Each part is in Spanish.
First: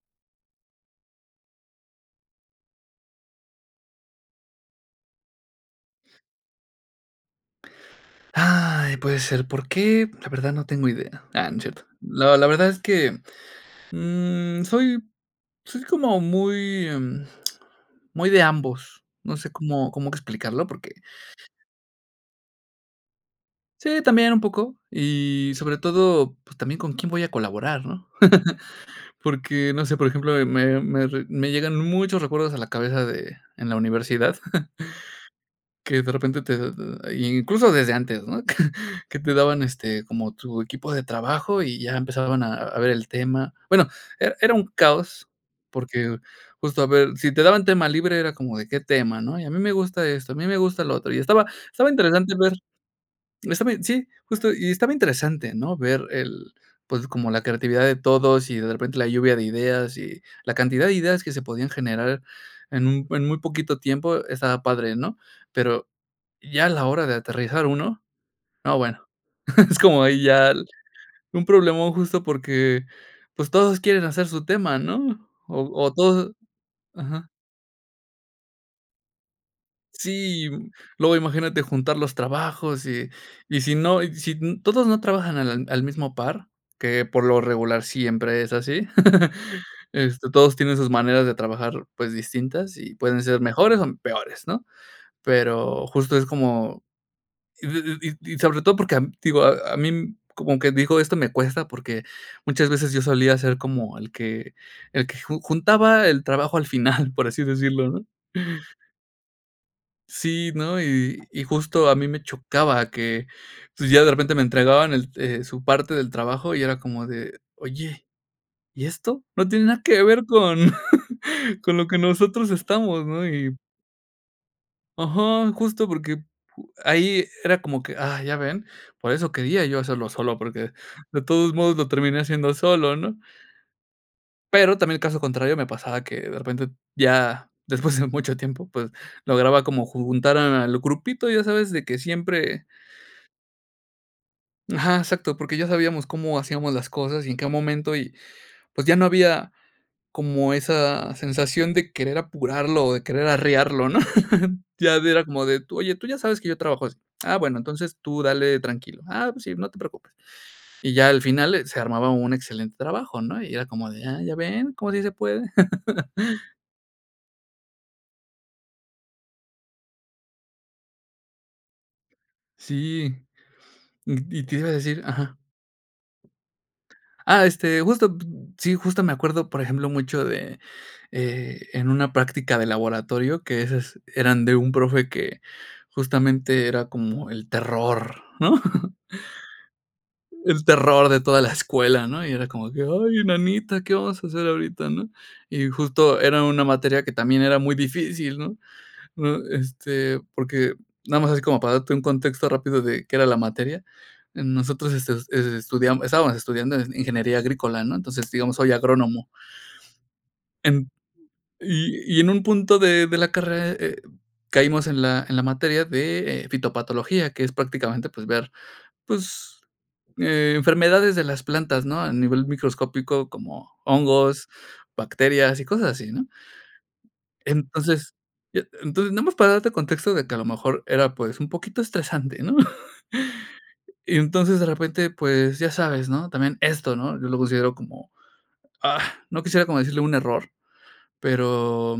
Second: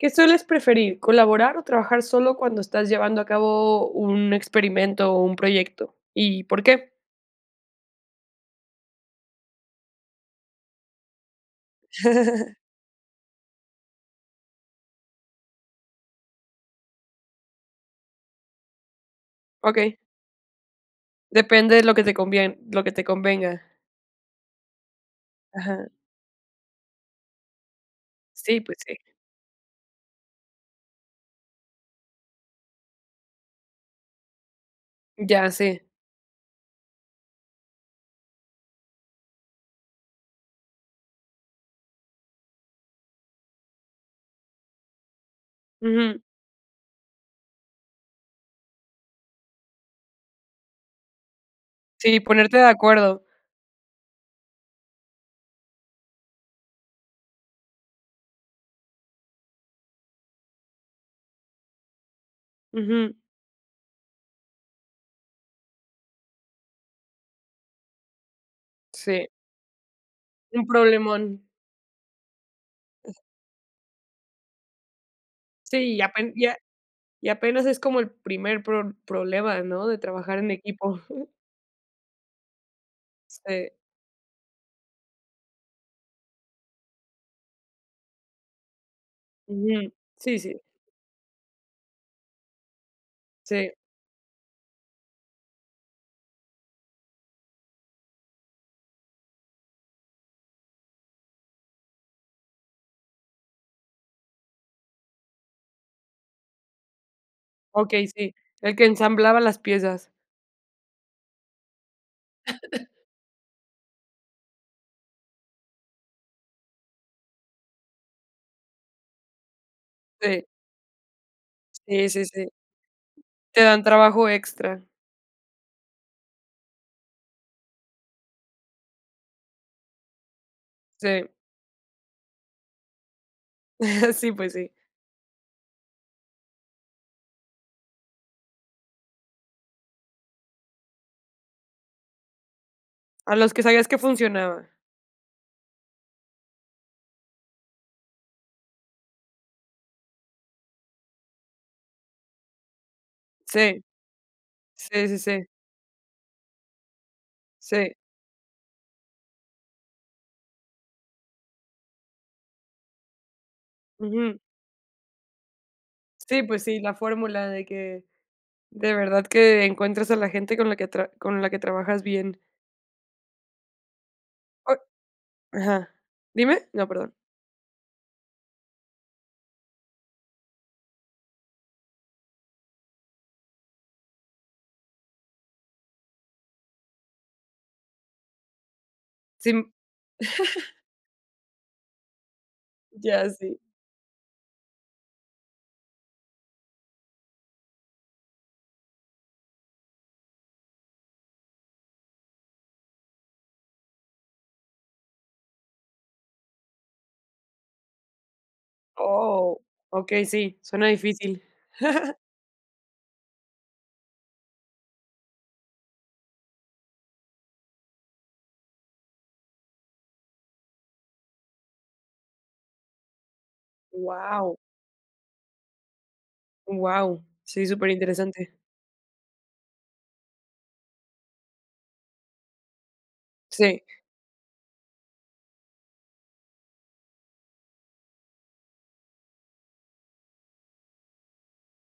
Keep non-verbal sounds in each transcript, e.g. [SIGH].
¿Qué sueles preferir? ¿Colaborar, o trabajar solo cuando estás llevando a cabo un experimento, o un proyecto? ¿Y por qué? Ay, puede ser, ¿por qué? La verdad no tengo idea. Ah, no cierto. No la [CHUCKLES] verdad es que, mm, soy soy como muy, mm, [SMACKS LIPS] muy de ambos, no sé cómo Okey. cómo que explicarlo, porque. Depende de lo que te conviene lo que te convenga. Sí, también un poco, y sobre Ajá. todo, pues, también con quién voy a colaborar, ¿no? Sí, pues sí. [CHUCKLES] Porque, no sé, por ejemplo, me me me re llegan muchos recuerdos a la cabeza de en la universidad, Ya [CHUCKLES] sé. que de repente te incluso desde antes, ¿no? [CHUCKLES] Que te daban, este, como tu equipo de trabajo, y ya empezaban a a ver el tema. Bueno, era era un caos, porque Ujú. justo a ver, si te daban tema libre era como de qué tema, ¿no? Y a mí me gusta esto, a mí me gusta lo otro, y estaba estaba Sí, interesante ver, ponerte de acuerdo. está bien, sí, justo, y estaba interesante, ¿no? Ver el, pues, como la creatividad de todos, y de repente la lluvia de ideas, y la cantidad de ideas que se podían generar en un Ujú. en muy poquito tiempo estaba padre, ¿no? Pero ya a la hora de aterrizar uno, no, bueno, Sí. es como ahí ya Un problemón. un problemón justo porque, pues, todos quieren hacer su tema, ¿no? O o Sí, y ya todos ajá. y apenas es como el primer pro problema, ¿no? De trabajar Sí, en equipo. luego [CHUCKLES] imagínate juntar los trabajos, y y Sí. si no, si n todos no trabajan al al mismo par, que por lo regular siempre es así. [CHUCKLES] Ujú. Este, Sí, todos sí. tienen sus maneras de trabajar, pues, distintas, y pueden ser Sí. mejores, o, peores, ¿no? Pero justo es como y id d d sobre todo porque, te digo, a a mí como quien dijo, esto me cuesta, porque muchas veces yo solía ser como, el que el que ju juntaba el trabajo al final, por así decirlo, ¿no? Okey, sí, el que ensamblaba las piezas. Sí, ¿no? Y y justo a mí me chocaba [COUGHS] que, pues, ya de repente me entregaban e el su parte del trabajo, y era como de: "Oye, ¿y esto? No tiene nada que ver Sí. con con lo que Sí, sí, sí. nosotros estamos," ¿no? Y. Te dan trabajo extra. Ajá, justo porque ahí era como que, ah, ¿ya ven? Por eso quería yo hacerlo solo, porque de Sí. todos modos lo terminé haciendo solo, ¿no? [CHUCKLES] Sí, pues sí. Pero también el caso contrario me pasaba que de repente ya después de mucho tiempo, pues, lograba como ju juntar al grupito, ya sabes, de que siempre. A los que sabías que funcionaba. Ajá, exacto, porque ya sabíamos cómo hacíamos las cosas y en qué momento y, pues ya no había como esa sensación de querer apurarlo, o, de querer Sí. arrearlo, ¿no? [CHUCKLES] Ya Sí, sí, era como sí. de, oye, tú ya sabes que yo trabajo así. Ah, bueno, Sí. entonces tú dale tranquilo. Ah, pues sí, no te preocupes. Y ya al final, eh, se armaba un excelente trabajo, ¿no? Y era como de: "Ah, ya Ujú. ven, ¿cómo sí se puede?" Sí, [CHUCKLES] pues sí, la fórmula de que de verdad que encuentras a la gente con la que con la que tra trabajas bien. Sí, y y te iba a O decir ajá. ajá. ¿Dime? No, perdón. Ah, este, justo, sí, justo me acuerdo, por ejemplo, mucho de, eh, en una práctica de laboratorio, que esas eran de un profe que justamente era como el terror, ¿no? Sí. [CHUCKLES] El [CHUCKLES] terror de toda la escuela, ¿no? Y era como que: "Ay, en Ya, sí. nanita, ¿qué vamos a hacer ahorita?" ¿No? Y justo era una materia que también era muy difícil, ¿no? Este, porque nada más es como para darte un contexto rápido de qué era la materia. Nosotros estudiamos estábamos estudiando ingeniería agrícola, ¿no? Entonces, digamos, soy agrónomo. Oh, okey, sí, suena En, difícil. y [CHUCKLES] y en un punto de de la carrera, eh, caímos en la en la materia de, eh, fitopatología, que es prácticamente, pues, ver, pues, eh, enfermedades de las plantas, ¿no? A nivel microscópico, como hongos, Guau. bacterias y cosas así, ¿no? Guau, sí, super Entonces, interesante. y e entonces, nada más para darte contexto de que a lo mejor era, pues, un poquito estresante, ¿no? Sí. [CHUCKLES] Y entonces, de repente, pues, ya sabes. ¿No? También esto. ¿No? Yo lo considero como, ah, no quisiera como decirle un error. Pero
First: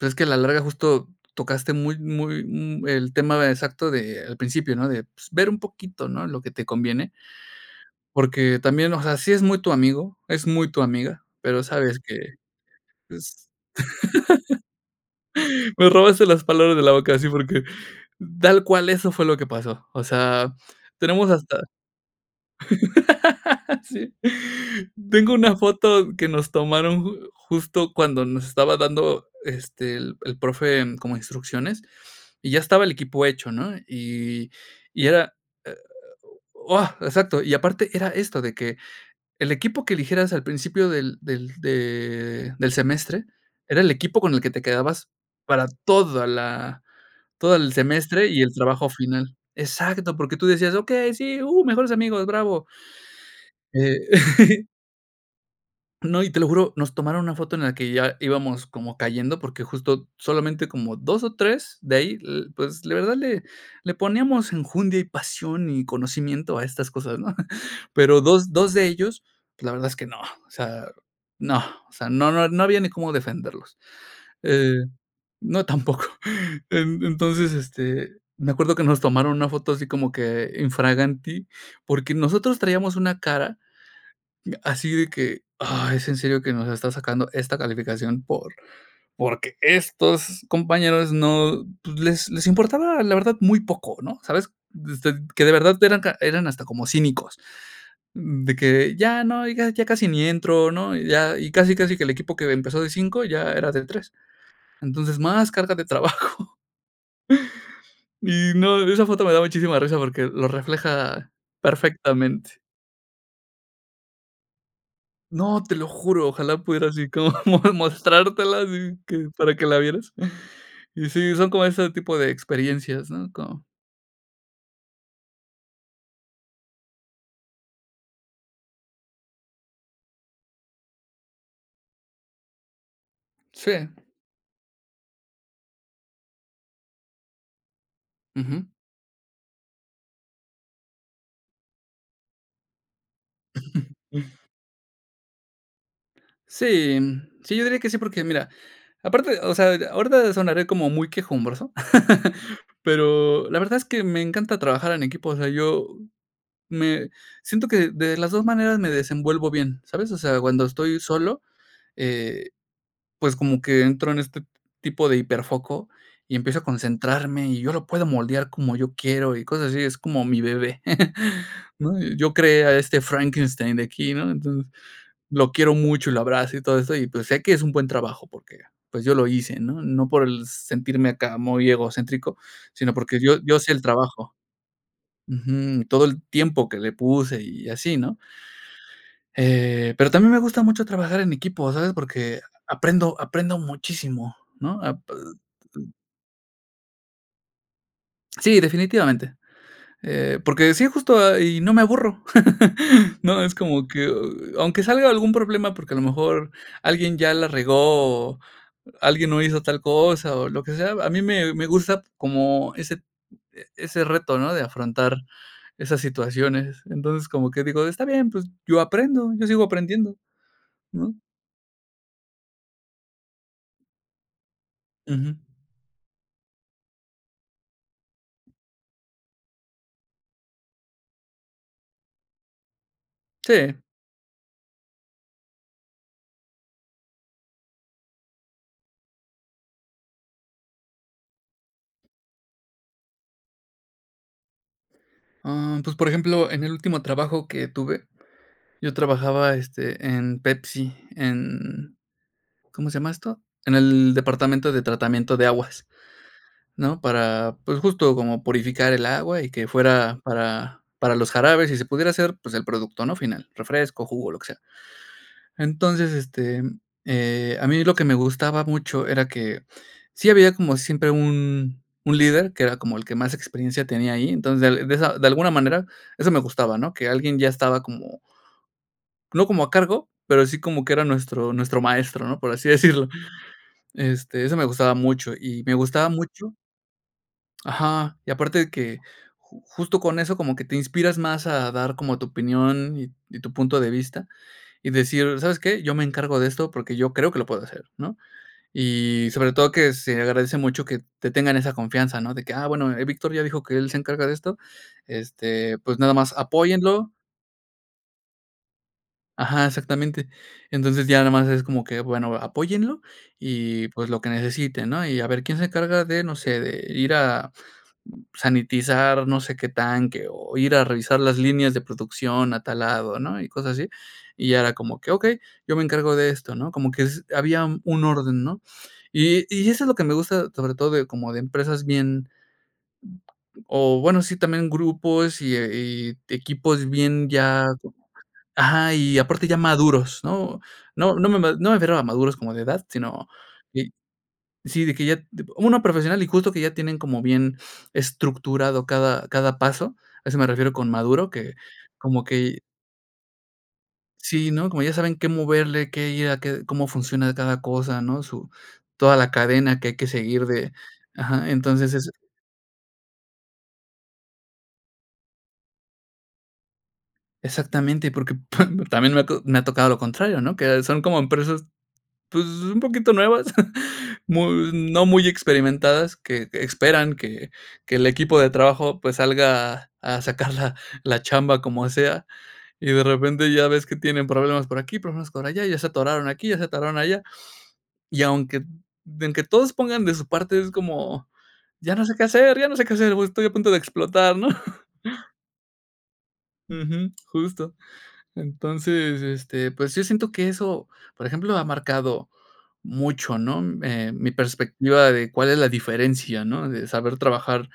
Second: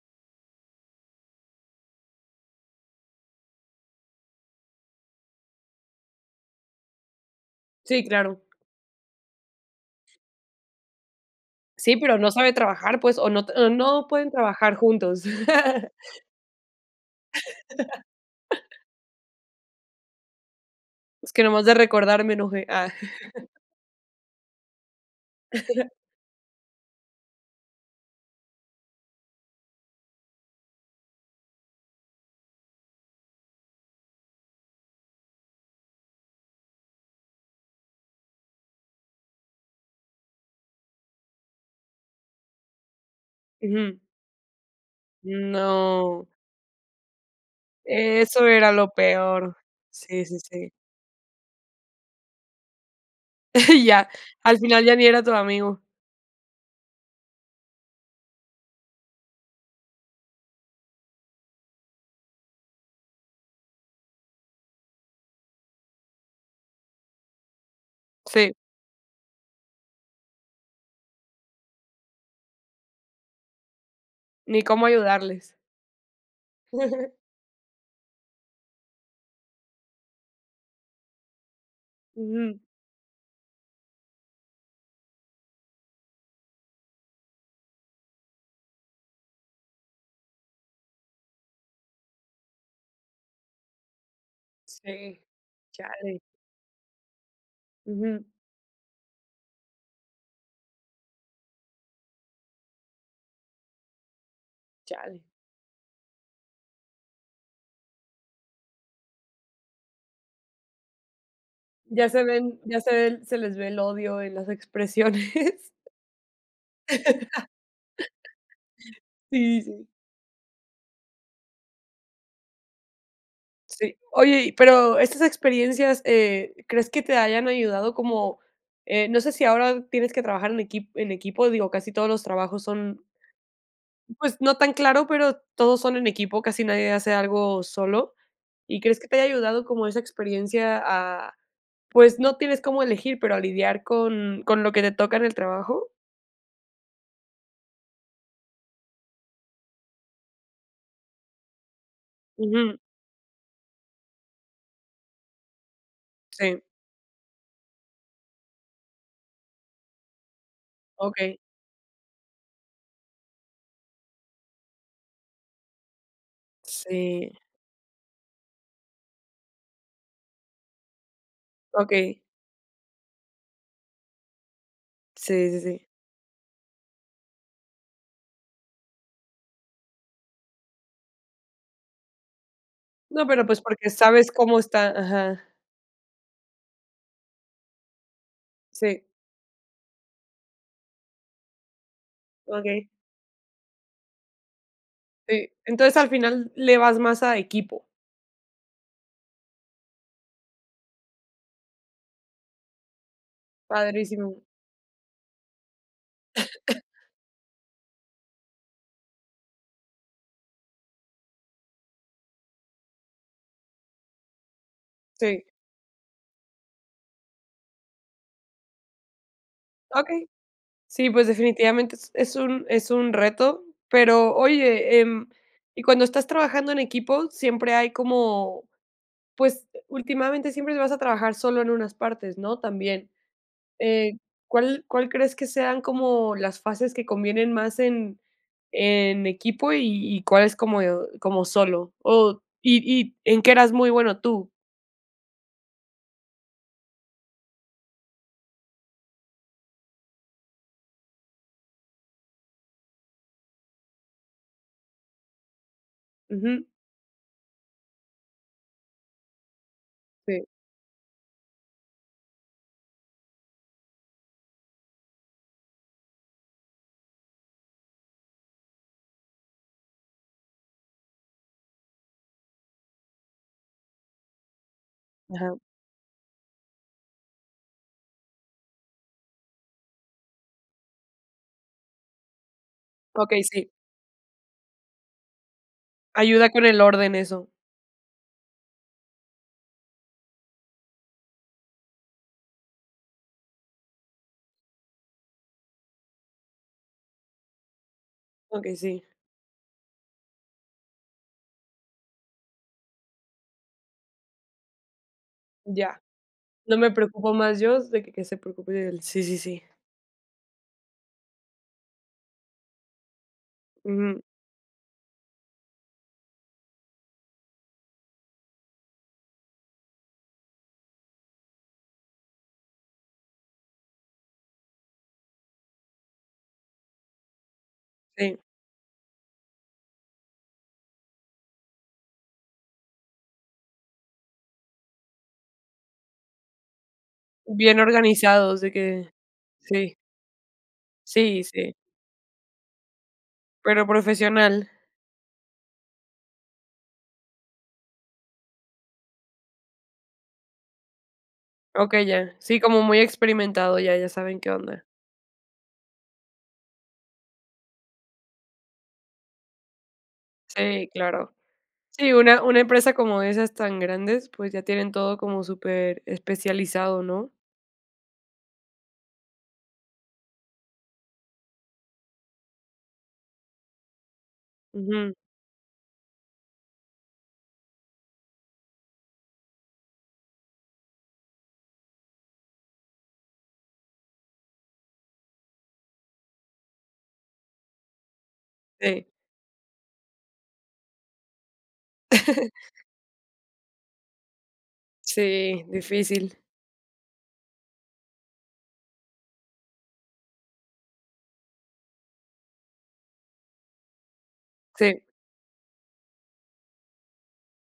es que a la larga justo tocaste muy muy el tema exacto de al principio, ¿no? De, pues, ver un poquito, ¿no? Lo que te conviene, Sí, claro. porque también, o sea, sí es muy tu amigo, es muy tu amiga, pero Sí, sabes pero no que, sabe trabajar, pues, o no pues, o no pueden trabajar juntos. [CHUCKLES] me [LAUGHS] robaste las palabras de la boca así porque tal [LAUGHS] cual eso fue lo que pasó. O sea, tenemos Es que hasta nomás de recordarme, me enoje, ah. [CHUCKLES] [LAUGHS] sí. Tengo una [CHUCKLES] foto que nos tomaron ju justo cuando nos estaba dando, este, el el profe como instrucciones, y ya estaba el equipo hecho, ¿no? Y y era, e o, ah, exacto. Y aparte era esto, de que el equipo que eligieras al principio del del de del semestre era el Ujú. equipo con el que te quedabas para toda No. la todo el semestre y Eso el era trabajo lo final. peor. Exacto, Sí, porque sí, tú sí. decías: "Okey, sí, mejores amigos, bravo." [CHUCKLES] Ya, Eh. al [CHUCKLES] final ya ni era tu amigo. No, y te lo juro, nos tomaron una foto en la que ya íbamos como cayendo, porque justo solamente como 2 o 3 de ahí, le pues, de verdad, le le poníamos enjundia, y pasión y conocimiento a estas cosas, [CHUCKLES] ¿no? Pero dos, Sí. dos de ellos, la verdad es que no, o sea, no, o sea, no no no había ni cómo defenderlos. Ni Eh, cómo ayudarles. no, tampoco. E [CHUCKLES] entonces, este, me acuerdo que nos tomaron una foto así como que infraganti, porque nosotros Ujú. traíamos una cara así de que: "Ay, es en serio que nos está sacando esta calificación por porque estos compañeros no, pues, les les importaba, la verdad, muy poco", ¿no? ¿Sabes? Sí. Que de verdad eran Chale. eran hasta como cínicos. Ujú. De que ya no, y ya casi ni entro, ¿no? Y ya y casi casi que el equipo que empezó de 5 ya era de 3 Entonces, Chale. más carga de trabajo Y no, esa foto me da muchísima risa porque lo refleja Ya se perfectamente. ven ya se ven se les ve el odio y las No, expresiones. te lo juro, ojalá pudiera así como mo mostrártela así [LAUGHS] que para Sí, que la sí. vieras. Y sí, son como ese tipo de experiencias, ¿no? Como. Sí. Oye, pero estas experiencias, eh, ¿crees que te hayan ayudado como? Eh, no sé sí ahora tienes que trabajar en equipo en equipo, digo, casi todos los trabajos son. Sí. Pues, no tan claro, pero todos son en equipo, casi nadie hace algo solo. Ujú. ¿Y crees que te haya ayudado como esa experiencia a, pues, no tienes cómo elegir, pero a lidiar con [CHUCKLES] con lo que te toca en el trabajo? Sí, sí, yo diría que sí, porque mira, aparte, o sea, ahorita sonaré como muy quejumbroso, [LAUGHS] ¿verdad? Ujú. Pero la verdad es que me encanta trabajar en equipo, o sea, yo Sí. me siento que de las 2 maneras me desenvuelvo bien, ¿sabes? O sea, cuando estoy Okey. solo, eh, pues como que entro en este tipo de híperfoco y empiezo a Sí. concentrarme, y yo lo puedo moldear como yo quiero y cosas así, es como mi bebé, [CHUCKLES] ¿no? Okey. Yo creé a este Frankenstein de aquí, ¿no? Entonces, Sí, lo sí, quiero sí. mucho y lo abrazo y todo eso, y pues sé que es un buen trabajo porque, pues yo lo hice, ¿no? No por el sentirme acá muy egocéntrico, sino porque No, yo pero yo pues sé el porque sabes trabajo cómo está, ajá. ujú, todo el tiempo que le puse y así, ¿no? Sí. Eh, pero también me gusta mucho trabajar en equipo, ¿sabes? Porque Okey. aprendo aprendo muchísimo, ¿no? apr. Okey. Entonces, al final le vas más a equipo. Sí, definitivamente. Eh, porque sí, justo, y no me aburro. [LAUGHS] No, es como que, Padrísimo. aunque salga algún problema, porque a lo mejor [COUGHS] alguien ya la regó, o alguien no hizo tal cosa, o lo que sea, a mí me me gusta como ese ese reto, ¿no? De afrontar Sí. esas situaciones. Entonces, como que digo, está bien, pues, yo aprendo, yo sigo aprendiendo, Okey. Sí, ¿no? pues, definitivamente es es un es un reto, pero oye, em, Ujú. y cuando estás trabajando en equipo, siempre hay como, pues, últimamente siempre vas a trabajar solo en unas partes, ¿no? También. Sí. Eh, ¿cuál cuál crees que sean como las fases que convienen más en en equipo y y cuáles como como solo? O y y ¿en qué eras muy bueno tú? Em, pues, por ejemplo, en el último trabajo que tuve, yo trabajaba, este, en Pepsi, en, ¿cómo se llama esto? En el departamento de tratamiento de aguas, Ujú. ¿no? Para, pues, justo como purificar el agua y que fuera Sí. para para los jarabes y se pudiera hacer, pues, el producto ¿no? final, refresco, jugo, lo que sea. Entonces, este, eh, a mí lo que me gustaba mucho era que sí había como siempre un un líder que era como el que más experiencia tenía ahí. Entonces, de esa de alguna Ajá. manera, eso me gustaba, ¿no? Que alguien ya estaba como. No como a cargo, pero sí como que era nuestro nuestro maestro, ¿no? Por así decirlo. Okey, sí. Este, eso me gustaba mucho, y me gustaba Ayuda mucho. con el orden eso. Ajá. Y aparte de que ju justo con eso, como que te inspiras más a dar como tu opinión y y tu punto de vista, y decir, ¿sabes qué? yo me encargo de esto, porque yo creo que lo puedo hacer, ¿no? Okey, sí. Y sobre todo que se agradece mucho que te tengan esa confianza, ¿no? De que, ah, bueno, Víctor ya dijo que él se encarga de esto, este, pues Ya. nada más No me apóyenlo preocupo más yo, se que que se preocupe él sí, sí, sí. Ajá, exactamente. Entonces, ya nada más es como que, bueno, apóyenlo y, pues, lo Ujú. que necesite, ¿no? Y a ver quién se encarga de, no sé, de ir a, mm, sanitizar, no sé qué tanque, o ir a revisar las líneas de producción a tal lado, ¿no? Y cosas así, y ya era como que: "Okey, yo me encargo de esto", ¿no? Como que es había un un Sí. orden, ¿no? Y y eso es lo que me gusta, sobre todo de como de empresas bien. O bueno, sí, también grupos y, eh, y equipos bien ya Bien organizados, de ajá, que. y aparte ya Sí. maduros, ¿no? No no me Sí, me no sí. me refiero a maduros como de edad, sino, Pero id profesional. si, de que ya, tipo una profesional y justo que ya tienen como bien estructurado cada cada paso, a eso me refiero con maduro, que Okey, como ya. que. Sí, como muy experimentado, ya ya saben qué Sí, ¿no? onda. Como ya saben qué moverle, qué ir a, qué cómo funciona cada cosa, ¿no? Su toda la cadena que hay que seguir de, Sí, claro. ajá. Entonces, es Sí, una una empresa como esas tan grandes, pues ya tienen todo como superespecializado, ¿no? Exactamente, porque pam también me ha to me ha tocado lo contrario, ¿no? Que son como empresas, pues, un poquito nuevas, [CHUCKLES] mu no Ujú. muy experimentadas, que que esperan que que el equipo de trabajo, pues, salga a sacar la la chamba como sea. Y de repente ya ves que tienen problemas por aquí, problemas por allá, ya se atoraron aquí, ya se atoraron allá. Y aunque Sí. aunque todos pongan de su parte, es como, ya no sé qué [CHUCKLES] hacer, ya no sé qué hacer, voy estoy a punto de explotar, ¿no? Sí, difícil. Ujú. Justo. Entonces este, pues sí siento que eso, por ejemplo, ha marcado mucho, ¿no? Eh, mi Sí. perspectiva de cuál es la diferencia, ¿no? De saber trabajar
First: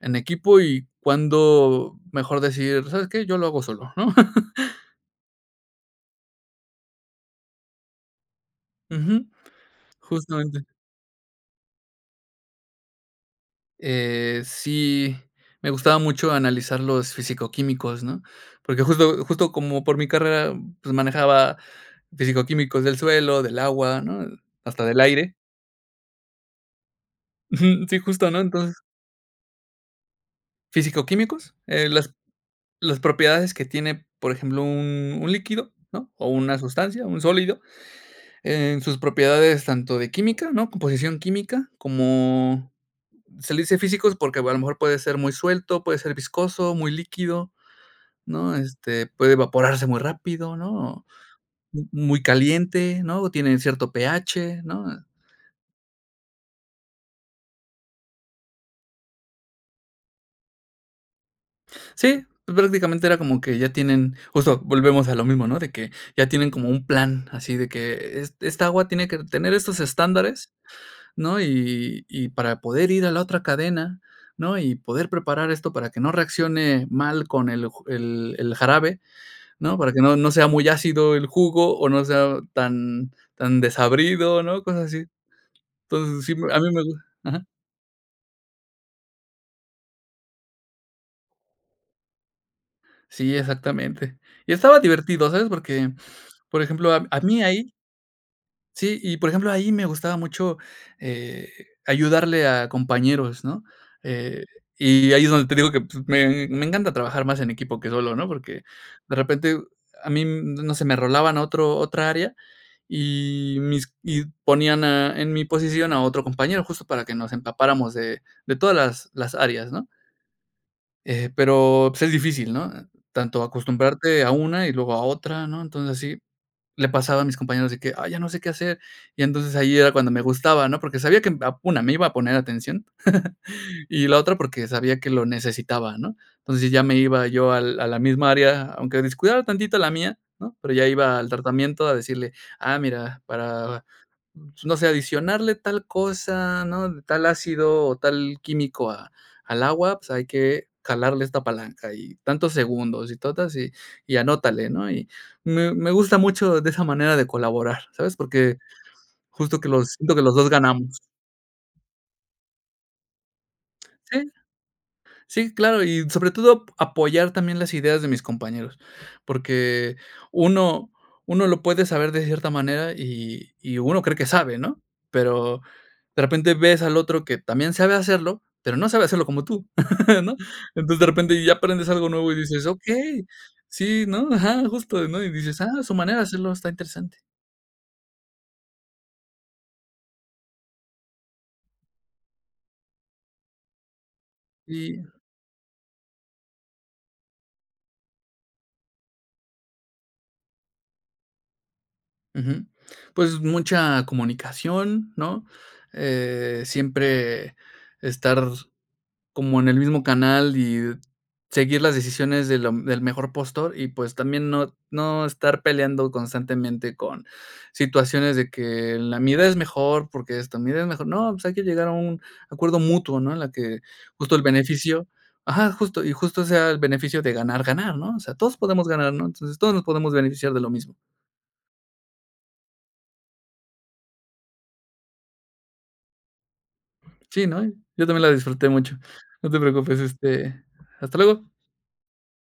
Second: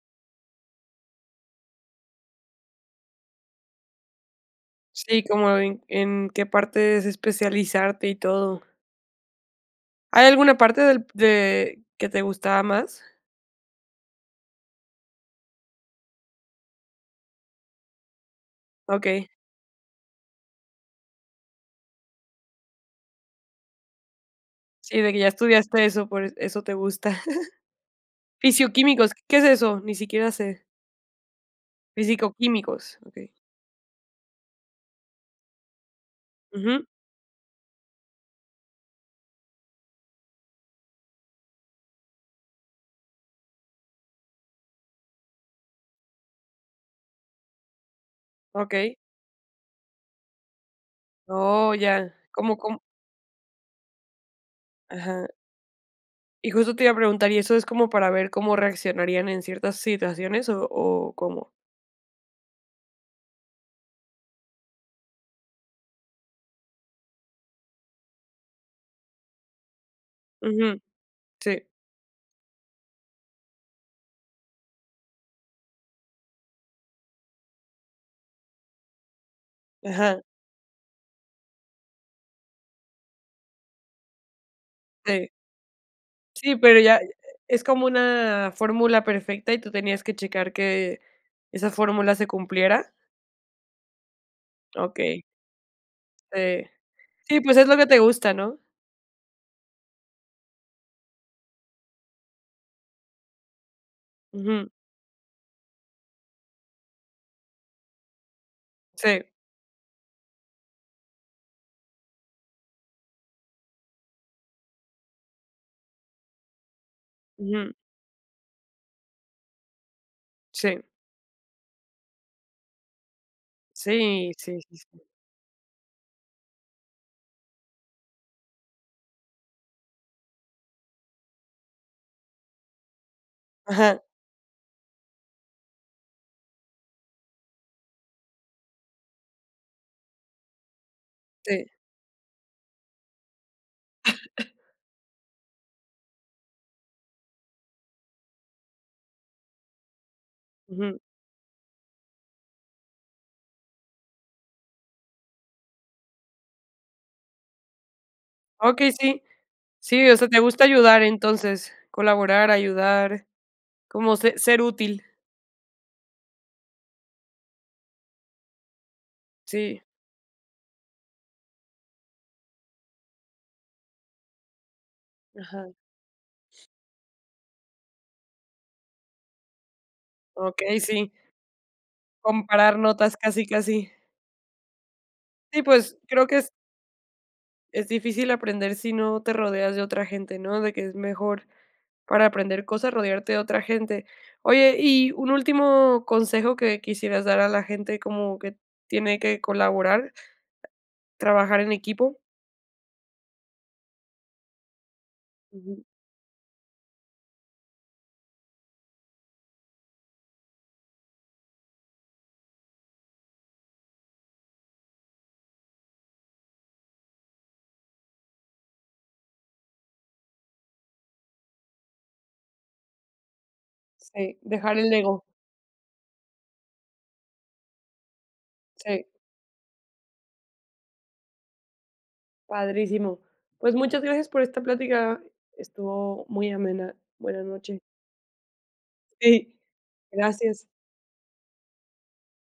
en equipo y cuándo mejor decir, ¿sabes qué? Yo lo hago solo, ¿no? [LAUGHS] Sí, como en en qué parte es especializarte y todo. Ujú. ¿Hay alguna Justamente parte del de que te gustaba más? Eh. Sí, me gustaba mucho analizar los fisico-químicos, ¿no? Porque justo Okey. justo como por mi carrera, pues manejaba fisico-químicos del suelo, del agua, ¿no? Hasta Sí, del de que ya aire. estudiaste eso, por eso te gusta. Ujú. Sí, [CHUCKLES] justo, ¿no? Entonces Fisio-químicos, ¿qué es eso? Ni siquiera sé. ¿Fisico-químicos? Eh, las Físico-químicos, las okey. propiedades que tiene, por ejemplo, un un líquido, ¿no? O una Ujú. sustancia, un sólido, en sus propiedades tanto de química, ¿no? Composición química, como se le dice físicos porque o a lo mejor puede ser muy suelto, puede ser viscoso, muy líquido, ¿no? Okey. Este, puede evaporarse muy rápido, ¿no? Oh, Mu ya, muy ¿cómo? ¿cómo? caliente, ¿no? O tienen cierto pH, ¿no? Ajá. Y justo te iba a preguntar, ¿y eso es como para ver cómo reaccionarían en ciertas situaciones o o cómo? Sí, pues, prácticamente era como que ya tienen, justo volvemos a lo mismo, ¿no? De que ya tienen como un plan así de que e esta agua tiene que tener estos estándares, Ujú, ¿no? sí. Y y para poder ir a la otra cadena, ¿no? Y poder preparar esto para que no reaccione mal con el ju el el jarabe, ¿no? Para que no Ajá. no sea muy ácido el jugo o no sea tan tan desabrido, ¿no? Cosas así. Sí. Entonces, sí, Sí, a mi pero me gu ya, ajá. ¿es como una fórmula perfecta y tú tenías que checar que esa fórmula se cumpliera? Sí, exactamente. Y estaba Okey. divertido, ¿sabes? Porque, por Eh, ejemplo, a sí mí pues es ahí. lo que te gusta, ¿no? Sí, y, por ejemplo, ahí me gustaba mucho, eh, ayudarle a compañeros, ¿no? Eh, Ujú. y ahí es donde te digo que, pues, me me encanta trabajar más en equipo que solo, ¿no? Porque de Sí. repente a mí, no sé, me rolaban otro otra área, y mis y ponían a en mi posición a otro compañero, justo para que nos Ujú. empapáramos de de todas las las áreas, ¿no? Sí. Eh, pero, pues es difícil, ¿no? Tanto acostumbrarte a Sí, sí, una y sí, luego a sí. otra, ¿no? Entonces, así le pasaba a mis compañeros de que: "Ay, ya no sé qué hacer". Y entonces, ahí era cuando me gustaba, ¿no? Porque sabía que, una, me iba a poner atención, [CHUCKLES] Ajá. y la otra porque sabía que lo necesitaba, ¿no? Entonces, ya me iba yo al a la misma área, aunque descuidaba tantito la mía, ¿no? Pero ya iba al Sí. tratamiento a decirle: "Ah, mira, para, [COUGHS] no sé, adicionarle tal cosa, ¿no? Tal ácido o tal químico a al agua, pues hay que Ujú. jalarle esta palanca y tantos segundos y totas y y anótale," ¿no? Y me me gusta mucho de esa manera de colaborar. ¿Sabes? Porque Okey, sí. justo que los Sí, siento o que sea, los te dos gusta ganamos. ayudar entonces, colaborar, ayudar, como Sí. se ser útil. Sí, claro. Y sobre todo a apoyar también las ideas de mis compañeros. Sí. Porque uno uno lo puede saber de cierta manera y y uno cree que sabe, ¿no? Pero Ajá. de repente ves al otro que también sabe hacerlo, pero no sabe hacerlo como tú, [CHUCKLES] ¿no? Okey, Entonces, de sí. repente ya aprendes algo nuevo y dices: Comparar notas "Okey," casi, casi. sí, ¿no? Ajá, justo, ¿no? Y dices: Y "Ah, a su pues, manera de creo que es. hacerlo, está interesante." Es difícil aprender si no te rodeas de otra gente, ¿no? De que es mejor para aprender cosas rodearte de otra gente. Oye, Y. y un último consejo que quisieras dar a la gente como que tiene que colaborar. Trabajar en equipo. Ujú, pues, mucha comunicación, ¿no? Ujú. Eh, siempre estar como en el mismo canal y seguir las decisiones de lo del mejor postor y, pues, también no no estar peleando constantemente con situaciones de que la mi idea es mejor porque esto, la mi idea es mejor. No, pues, hay que llegar a un acuerdo mutuo, ¿no? En la que justo Sí, el dejar el beneficio, ego. ajá, justo y justo sea el beneficio de ganar-ganar, ¿no? O sea, todos podemos Sí. ganar, ¿no? Entonces, todos nos podemos beneficiar de lo mismo. Padrísimo. Pues muchas gracias por esta plática. Estuvo muy amena. Buena Sí, ¿no? noche. Yo también la disfruté mucho. No Sí. te preocupes, este, Gracias. hasta luego.